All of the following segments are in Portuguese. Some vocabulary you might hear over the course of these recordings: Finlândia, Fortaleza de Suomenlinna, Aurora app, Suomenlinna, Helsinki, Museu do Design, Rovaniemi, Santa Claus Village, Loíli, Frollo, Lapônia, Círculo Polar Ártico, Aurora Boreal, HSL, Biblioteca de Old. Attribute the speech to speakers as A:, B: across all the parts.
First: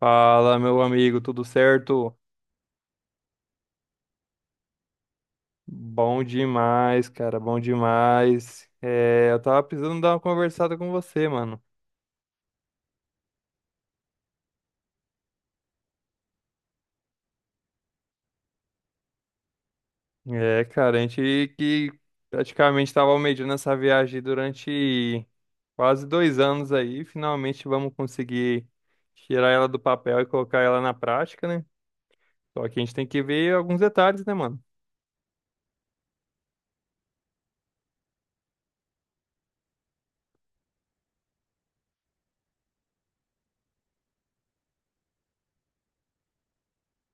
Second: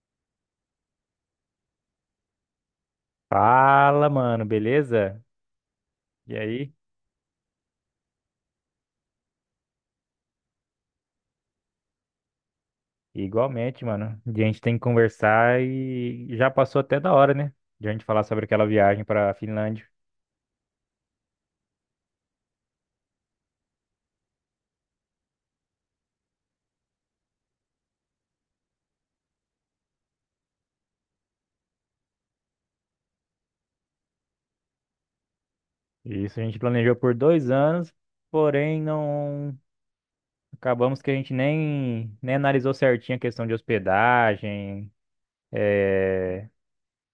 A: Fala, meu amigo, tudo certo?
B: Fala, mano, beleza?
A: Bom
B: E aí?
A: demais, cara, bom demais. É, eu tava precisando dar uma conversada com você, mano.
B: Igualmente, mano. A gente tem que conversar e já passou até da hora, né? De a gente falar sobre aquela viagem para a Finlândia.
A: É, cara, a gente que praticamente tava almejando essa viagem durante quase 2 anos aí, finalmente vamos conseguir tirar ela do papel e colocar ela na prática, né? Só que a gente tem que ver alguns detalhes, né, mano?
B: Isso a gente planejou por 2 anos, porém não acabamos que a gente nem analisou certinho a questão de hospedagem,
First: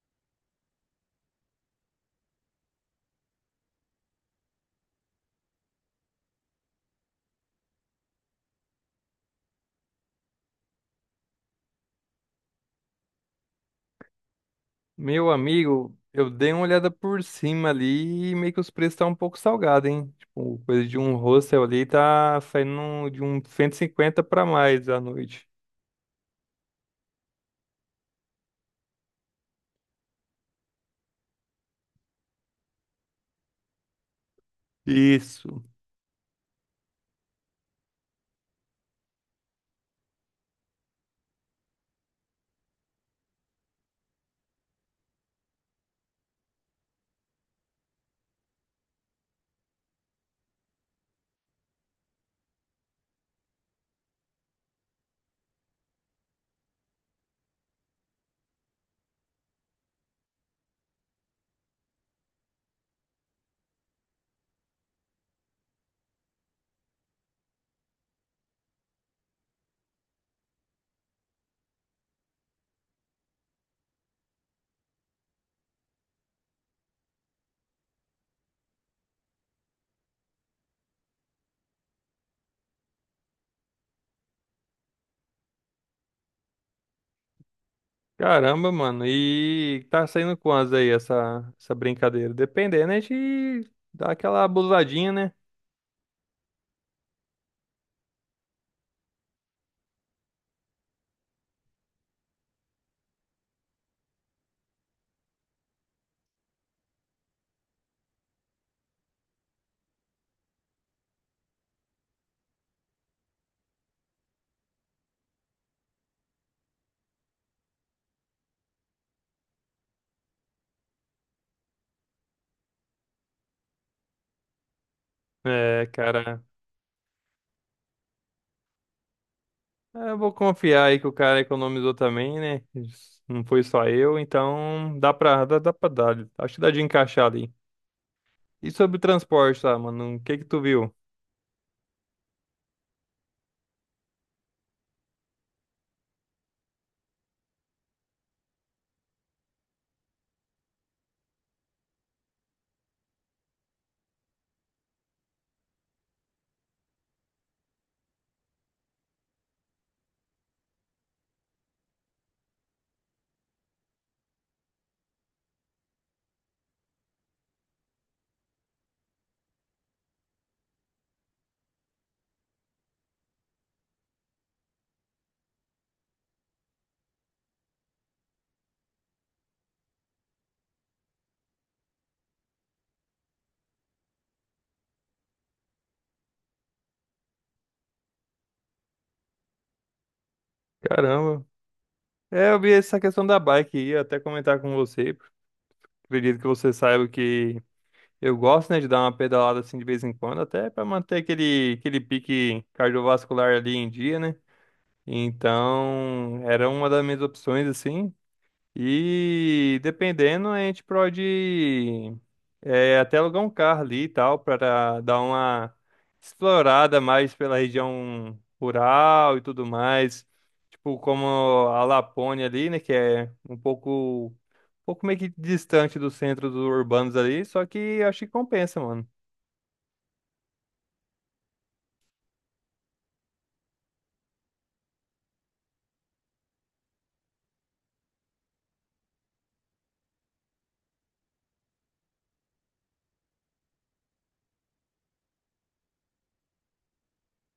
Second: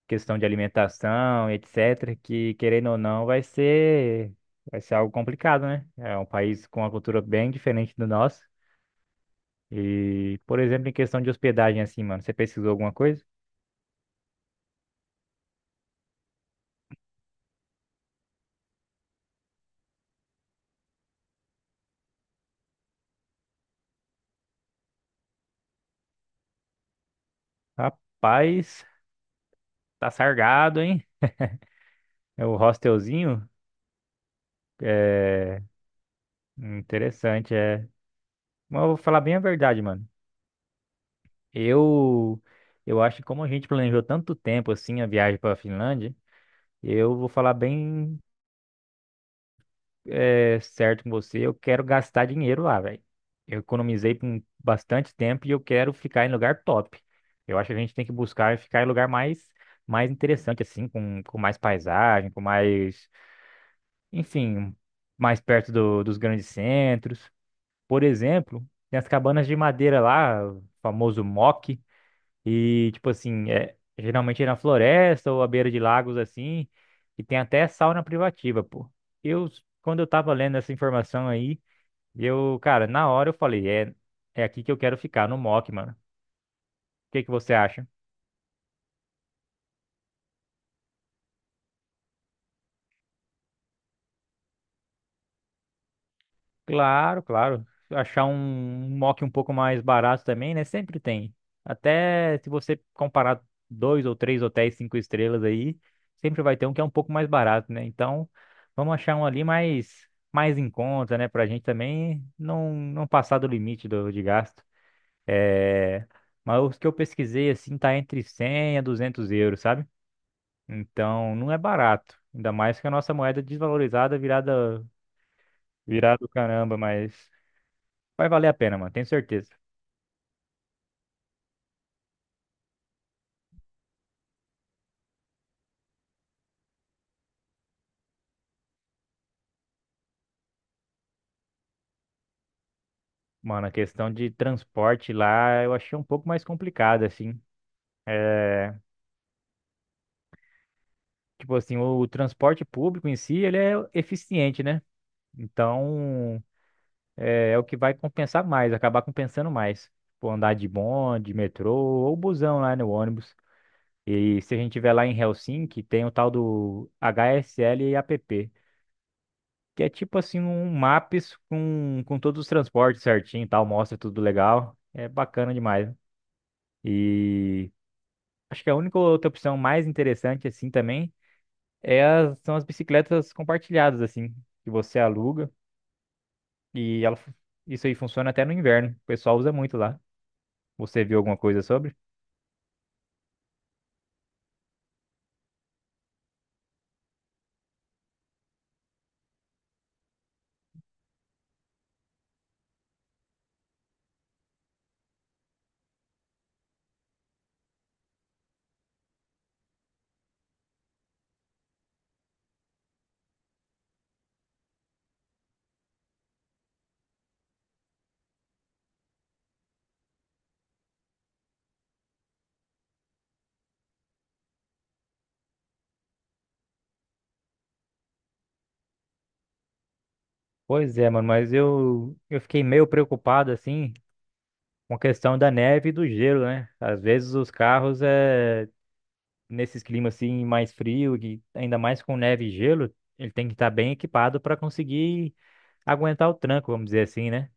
B: questão de alimentação, etc. Que querendo ou não, vai ser algo complicado, né? É um país com uma cultura bem diferente do nosso. E, por exemplo, em questão de hospedagem, assim, mano, você pesquisou alguma coisa?
A: Meu amigo, eu dei uma olhada por cima ali e meio que os preços estão um pouco salgados, hein? Tipo, coisa de um hostel ali tá saindo de um 150 pra mais à noite.
B: Rapaz, tá sargado, hein? É o hostelzinho.
A: Isso.
B: É interessante, é. Mas eu vou falar bem a verdade, mano. Eu, eu acho que como a gente planejou tanto tempo assim a viagem pra Finlândia, eu vou falar bem certo com você, eu quero gastar dinheiro lá, velho. Eu economizei por bastante tempo e eu quero ficar em lugar top. Eu acho que a gente tem que buscar ficar em lugar mais interessante, assim, com mais paisagem, com mais, enfim, mais perto dos grandes centros. Por exemplo, tem as cabanas de madeira lá, o famoso mock. E, tipo assim, geralmente é na floresta ou à beira de lagos assim, e tem até sauna privativa, pô. Eu, quando eu tava lendo essa informação aí, eu, cara, na hora eu falei, é aqui que eu quero ficar, no Mock, mano. O que que você acha?
A: Caramba, mano. E tá saindo quantas aí essa brincadeira? Dependendo, a gente dá aquela abusadinha, né?
B: Claro, claro. Achar um mock um pouco mais barato também, né? Sempre tem. Até se você comparar dois ou três hotéis cinco estrelas aí, sempre vai ter um que é um pouco mais barato, né? Então, vamos achar um ali mais em conta, né? Pra gente também não passar do limite de gasto. É... Mas os que eu pesquisei, assim, tá entre 100 a €200, sabe? Então, não é barato. Ainda mais que a nossa moeda desvalorizada virada...
A: É,
B: Virado
A: cara.
B: caramba, mas vai valer a pena, mano, tenho certeza.
A: Eu vou confiar aí que o cara economizou também, né? Não foi só eu, então dá pra dar. Acho que dá de encaixar ali. E sobre o transporte, tá, mano? O que que tu viu?
B: Mano, a questão de transporte lá eu achei um pouco mais complicada, assim. É, tipo assim, o, transporte público em si, ele é eficiente, né? Então, é o que vai compensar mais, acabar compensando mais. Tipo, andar de bonde, metrô ou busão lá no ônibus. E se a gente tiver lá em Helsinki, tem o tal do HSL e app, que é tipo assim um maps com todos os transportes certinho e tal, mostra tudo legal. É bacana demais. E acho que a única outra opção mais interessante, assim, também, são as bicicletas compartilhadas, assim, que você aluga e ela, fu- isso aí funciona até no inverno. O pessoal usa muito lá. Você viu alguma
A: Caramba.
B: coisa sobre?
A: É, eu vi essa questão da bike e ia até comentar com você. Acredito que você saiba que eu gosto, né, de dar uma pedalada assim de vez em quando, até pra manter aquele pique cardiovascular ali em dia, né? Então, era uma das minhas opções, assim. E dependendo, a gente pode até alugar um carro ali e tal, para dar uma explorada mais pela região rural e tudo mais. Tipo, como a Lapônia ali, né? Que é um pouco meio que distante do centro dos urbanos ali, só que acho que compensa, mano.
B: Pois é, mano, mas eu fiquei meio preocupado, assim, com a questão da neve e do gelo, né? Às vezes os carros, nesses climas, assim, mais frio, e ainda mais com neve e gelo, ele tem que estar bem equipado para conseguir aguentar o tranco, vamos dizer assim, né?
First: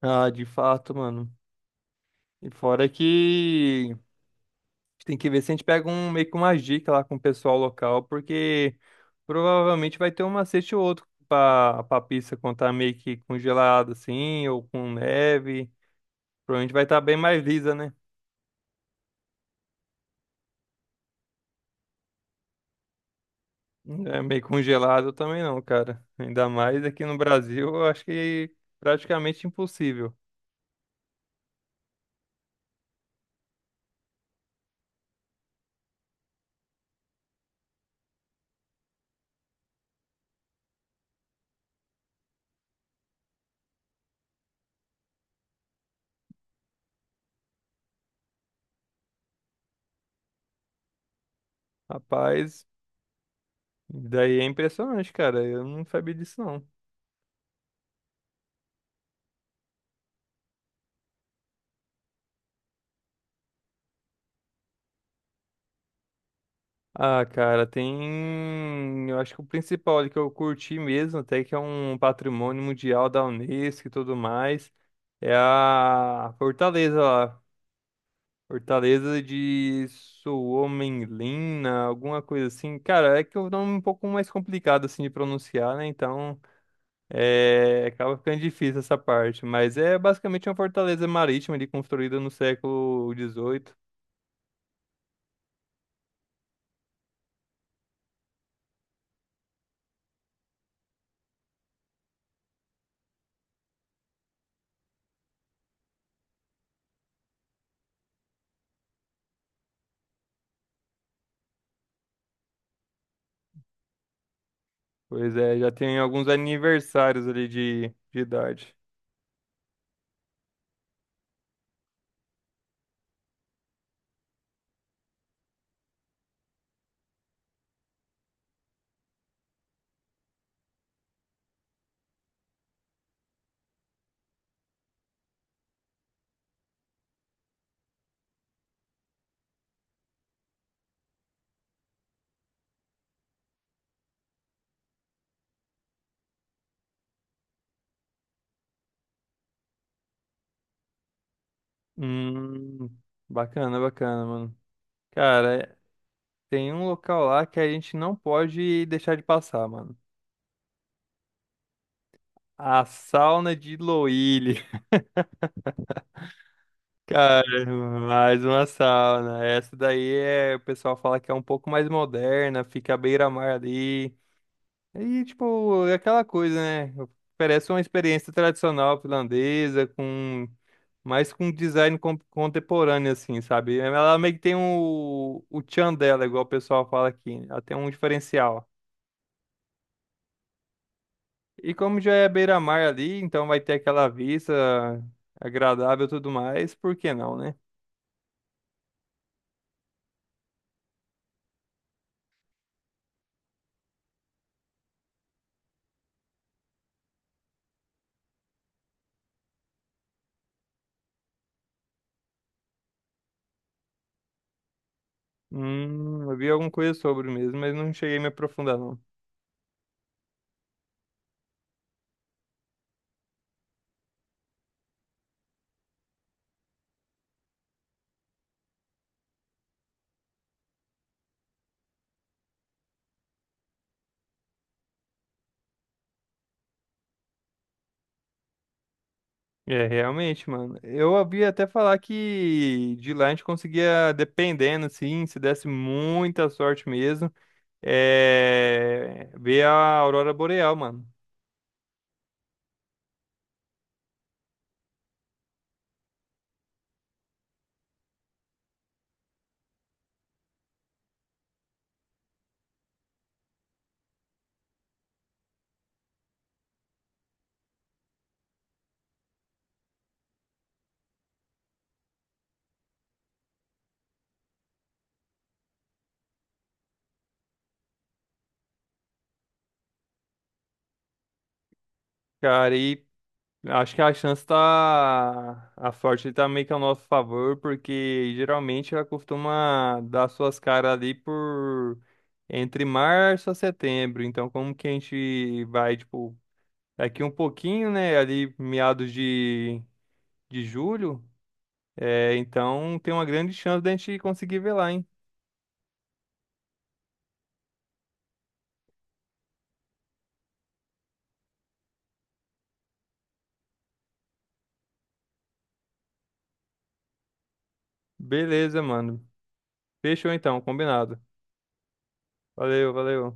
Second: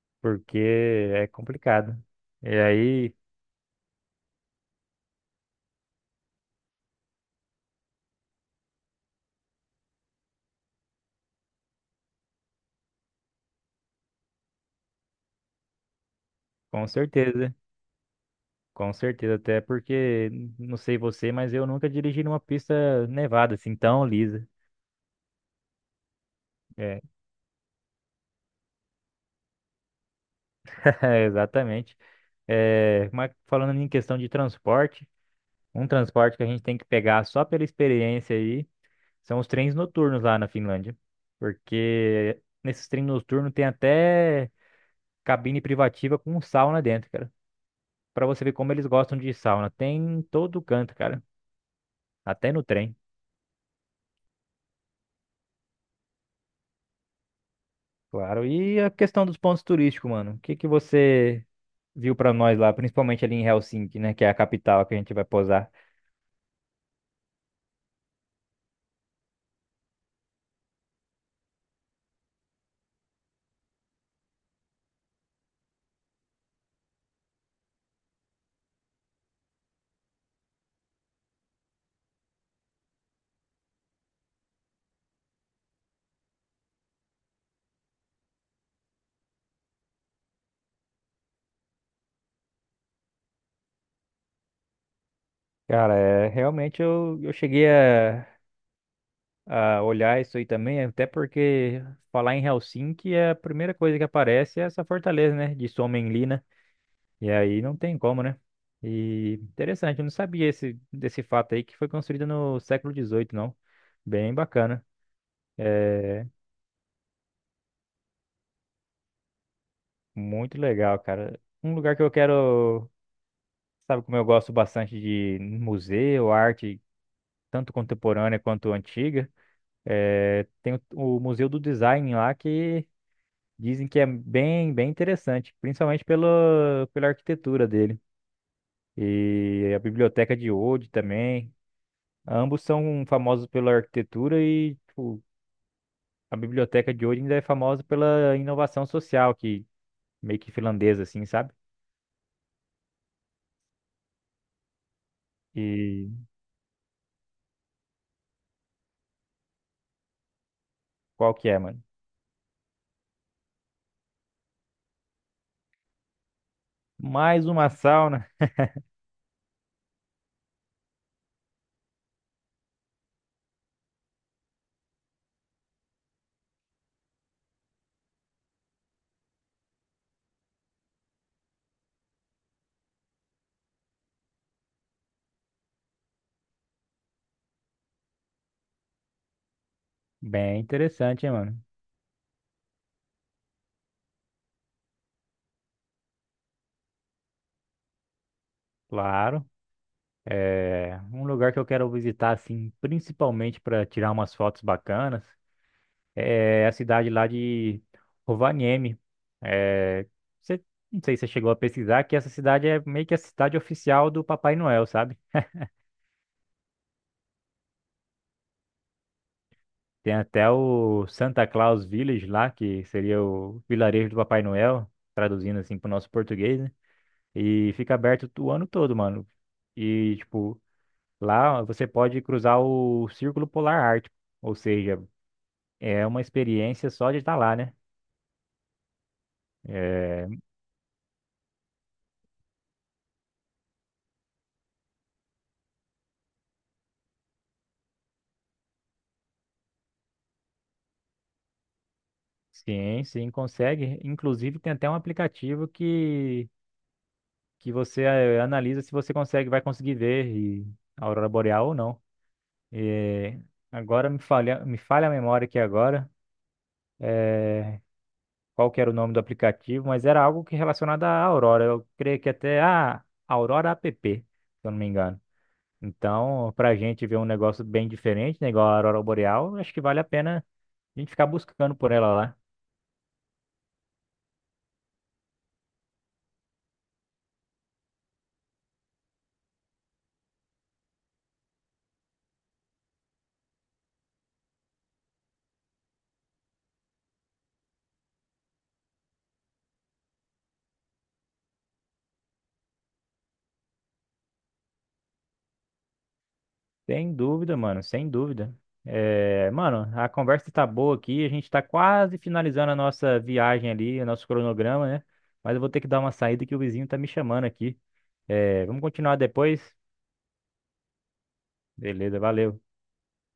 A: Ah, de
B: Porque
A: fato,
B: é
A: mano.
B: complicado. E
A: E fora
B: aí,
A: que a gente tem que ver se a gente pega um meio que uma dica lá com o pessoal local, porque. Provavelmente vai ter um macete ou outro pra pista quando tá meio que congelada assim, ou com neve. Provavelmente vai
B: com
A: estar bem mais
B: certeza,
A: lisa, né?
B: com certeza, até porque, não sei você, mas eu nunca dirigi numa pista nevada, assim, tão
A: É meio
B: lisa.
A: congelado também não, cara. Ainda mais
B: É,
A: aqui no Brasil, eu acho que praticamente impossível.
B: é, exatamente. É, mas falando em questão de transporte, um transporte que a gente tem que pegar só pela experiência aí são os trens noturnos lá na Finlândia. Porque nesses trens noturnos tem até cabine privativa com sauna dentro, cara. Pra você ver como eles gostam de sauna. Tem em todo canto, cara. Até no
A: Rapaz,
B: trem,
A: daí é impressionante, cara. Eu não sabia disso, não.
B: claro. E a questão dos pontos turísticos, mano. O que que você viu pra nós lá, principalmente ali em Helsinki, né, que é a capital que a gente vai posar?
A: Ah, cara, tem. Eu acho que o principal ali que eu curti mesmo, até que é um patrimônio mundial da Unesco e tudo mais, é a Fortaleza lá. Fortaleza de Suomenlinna, alguma coisa assim. Cara, é que o nome é um pouco mais complicado assim de pronunciar, né? Então, acaba ficando difícil essa parte. Mas é basicamente uma fortaleza marítima ali construída no século XVIII.
B: Cara, é, realmente eu cheguei a olhar isso aí também, até porque falar em Helsinki, é a primeira coisa que aparece é essa fortaleza, né, de Suomenlinna. E aí não tem como, né? E interessante, eu não sabia desse fato aí que foi construída no século XVIII, não. Bem bacana.
A: Pois é, já tem
B: É,
A: alguns aniversários ali de idade.
B: muito legal, cara. Um lugar que eu quero, sabe como eu gosto bastante de museu, arte, tanto contemporânea quanto antiga, é, tem o Museu do Design lá que dizem que é bem, bem interessante, principalmente pela arquitetura dele. E a Biblioteca de Old também. Ambos são famosos pela arquitetura e, tipo, a Biblioteca de Old ainda é famosa pela inovação social, que meio que finlandesa, assim, sabe?
A: Hum, bacana, bacana, mano. Cara,
B: E
A: tem um local lá que a gente não pode deixar de passar, mano.
B: qual que é, mano?
A: A sauna de Loíli. Cara,
B: Mais uma sauna.
A: mais uma sauna. Essa daí é, o pessoal fala que é um pouco mais moderna, fica à beira-mar ali. E, tipo, é aquela coisa, né? Oferece uma experiência tradicional finlandesa, com mais com design contemporâneo, assim, sabe? Ela meio que tem o tchan dela, igual o pessoal fala aqui. Ela tem um diferencial.
B: Bem interessante, hein, mano?
A: E como já é beira-mar ali, então vai ter aquela vista agradável e tudo mais, por que não, né?
B: Claro. É um lugar que eu quero visitar, assim, principalmente para tirar umas fotos bacanas. É a cidade lá de Rovaniemi. É, você, não sei se você chegou a pesquisar, que essa cidade é meio que a cidade oficial do Papai Noel, sabe?
A: Eu vi alguma coisa sobre mesmo, mas não cheguei a me aprofundar, não.
B: Tem até o Santa Claus Village lá, que seria o vilarejo do Papai Noel, traduzindo assim para o nosso português, né? E fica aberto o ano todo, mano. E, tipo, lá você pode cruzar o Círculo Polar Ártico, ou seja, é uma experiência só de estar lá, né?
A: É,
B: É,
A: realmente, mano. Eu ouvi até falar que de lá a gente conseguia, dependendo, assim, se desse muita sorte mesmo, ver a aurora boreal, mano.
B: sim, sim, consegue. Inclusive tem até um aplicativo que você analisa se você consegue, vai conseguir ver a aurora boreal ou não. É, agora me falha a memória aqui agora. é, Qual que era o nome do aplicativo, mas era algo que relacionado à aurora. Eu creio que até a Aurora app, se eu não me engano. Então, para a gente ver um negócio bem diferente, né, igual a Aurora Boreal, acho que vale a pena a gente ficar buscando por ela lá.
A: Cara, e acho que a chance tá... A sorte tá meio que ao nosso favor, porque geralmente ela costuma dar suas caras ali por... Entre março a setembro. Então, como que a gente vai, tipo Daqui um pouquinho, né? Ali meados de julho. É, então tem uma grande chance da gente conseguir ver lá, hein?
B: Sem dúvida, mano, sem dúvida. É, mano, a conversa tá boa aqui, a gente tá quase finalizando a nossa viagem ali, o nosso cronograma, né? Mas eu vou ter que dar uma saída que o vizinho tá me chamando aqui. É, vamos
A: Beleza,
B: continuar
A: mano.
B: depois?
A: Fechou então, combinado.
B: Beleza, valeu.
A: Valeu, valeu.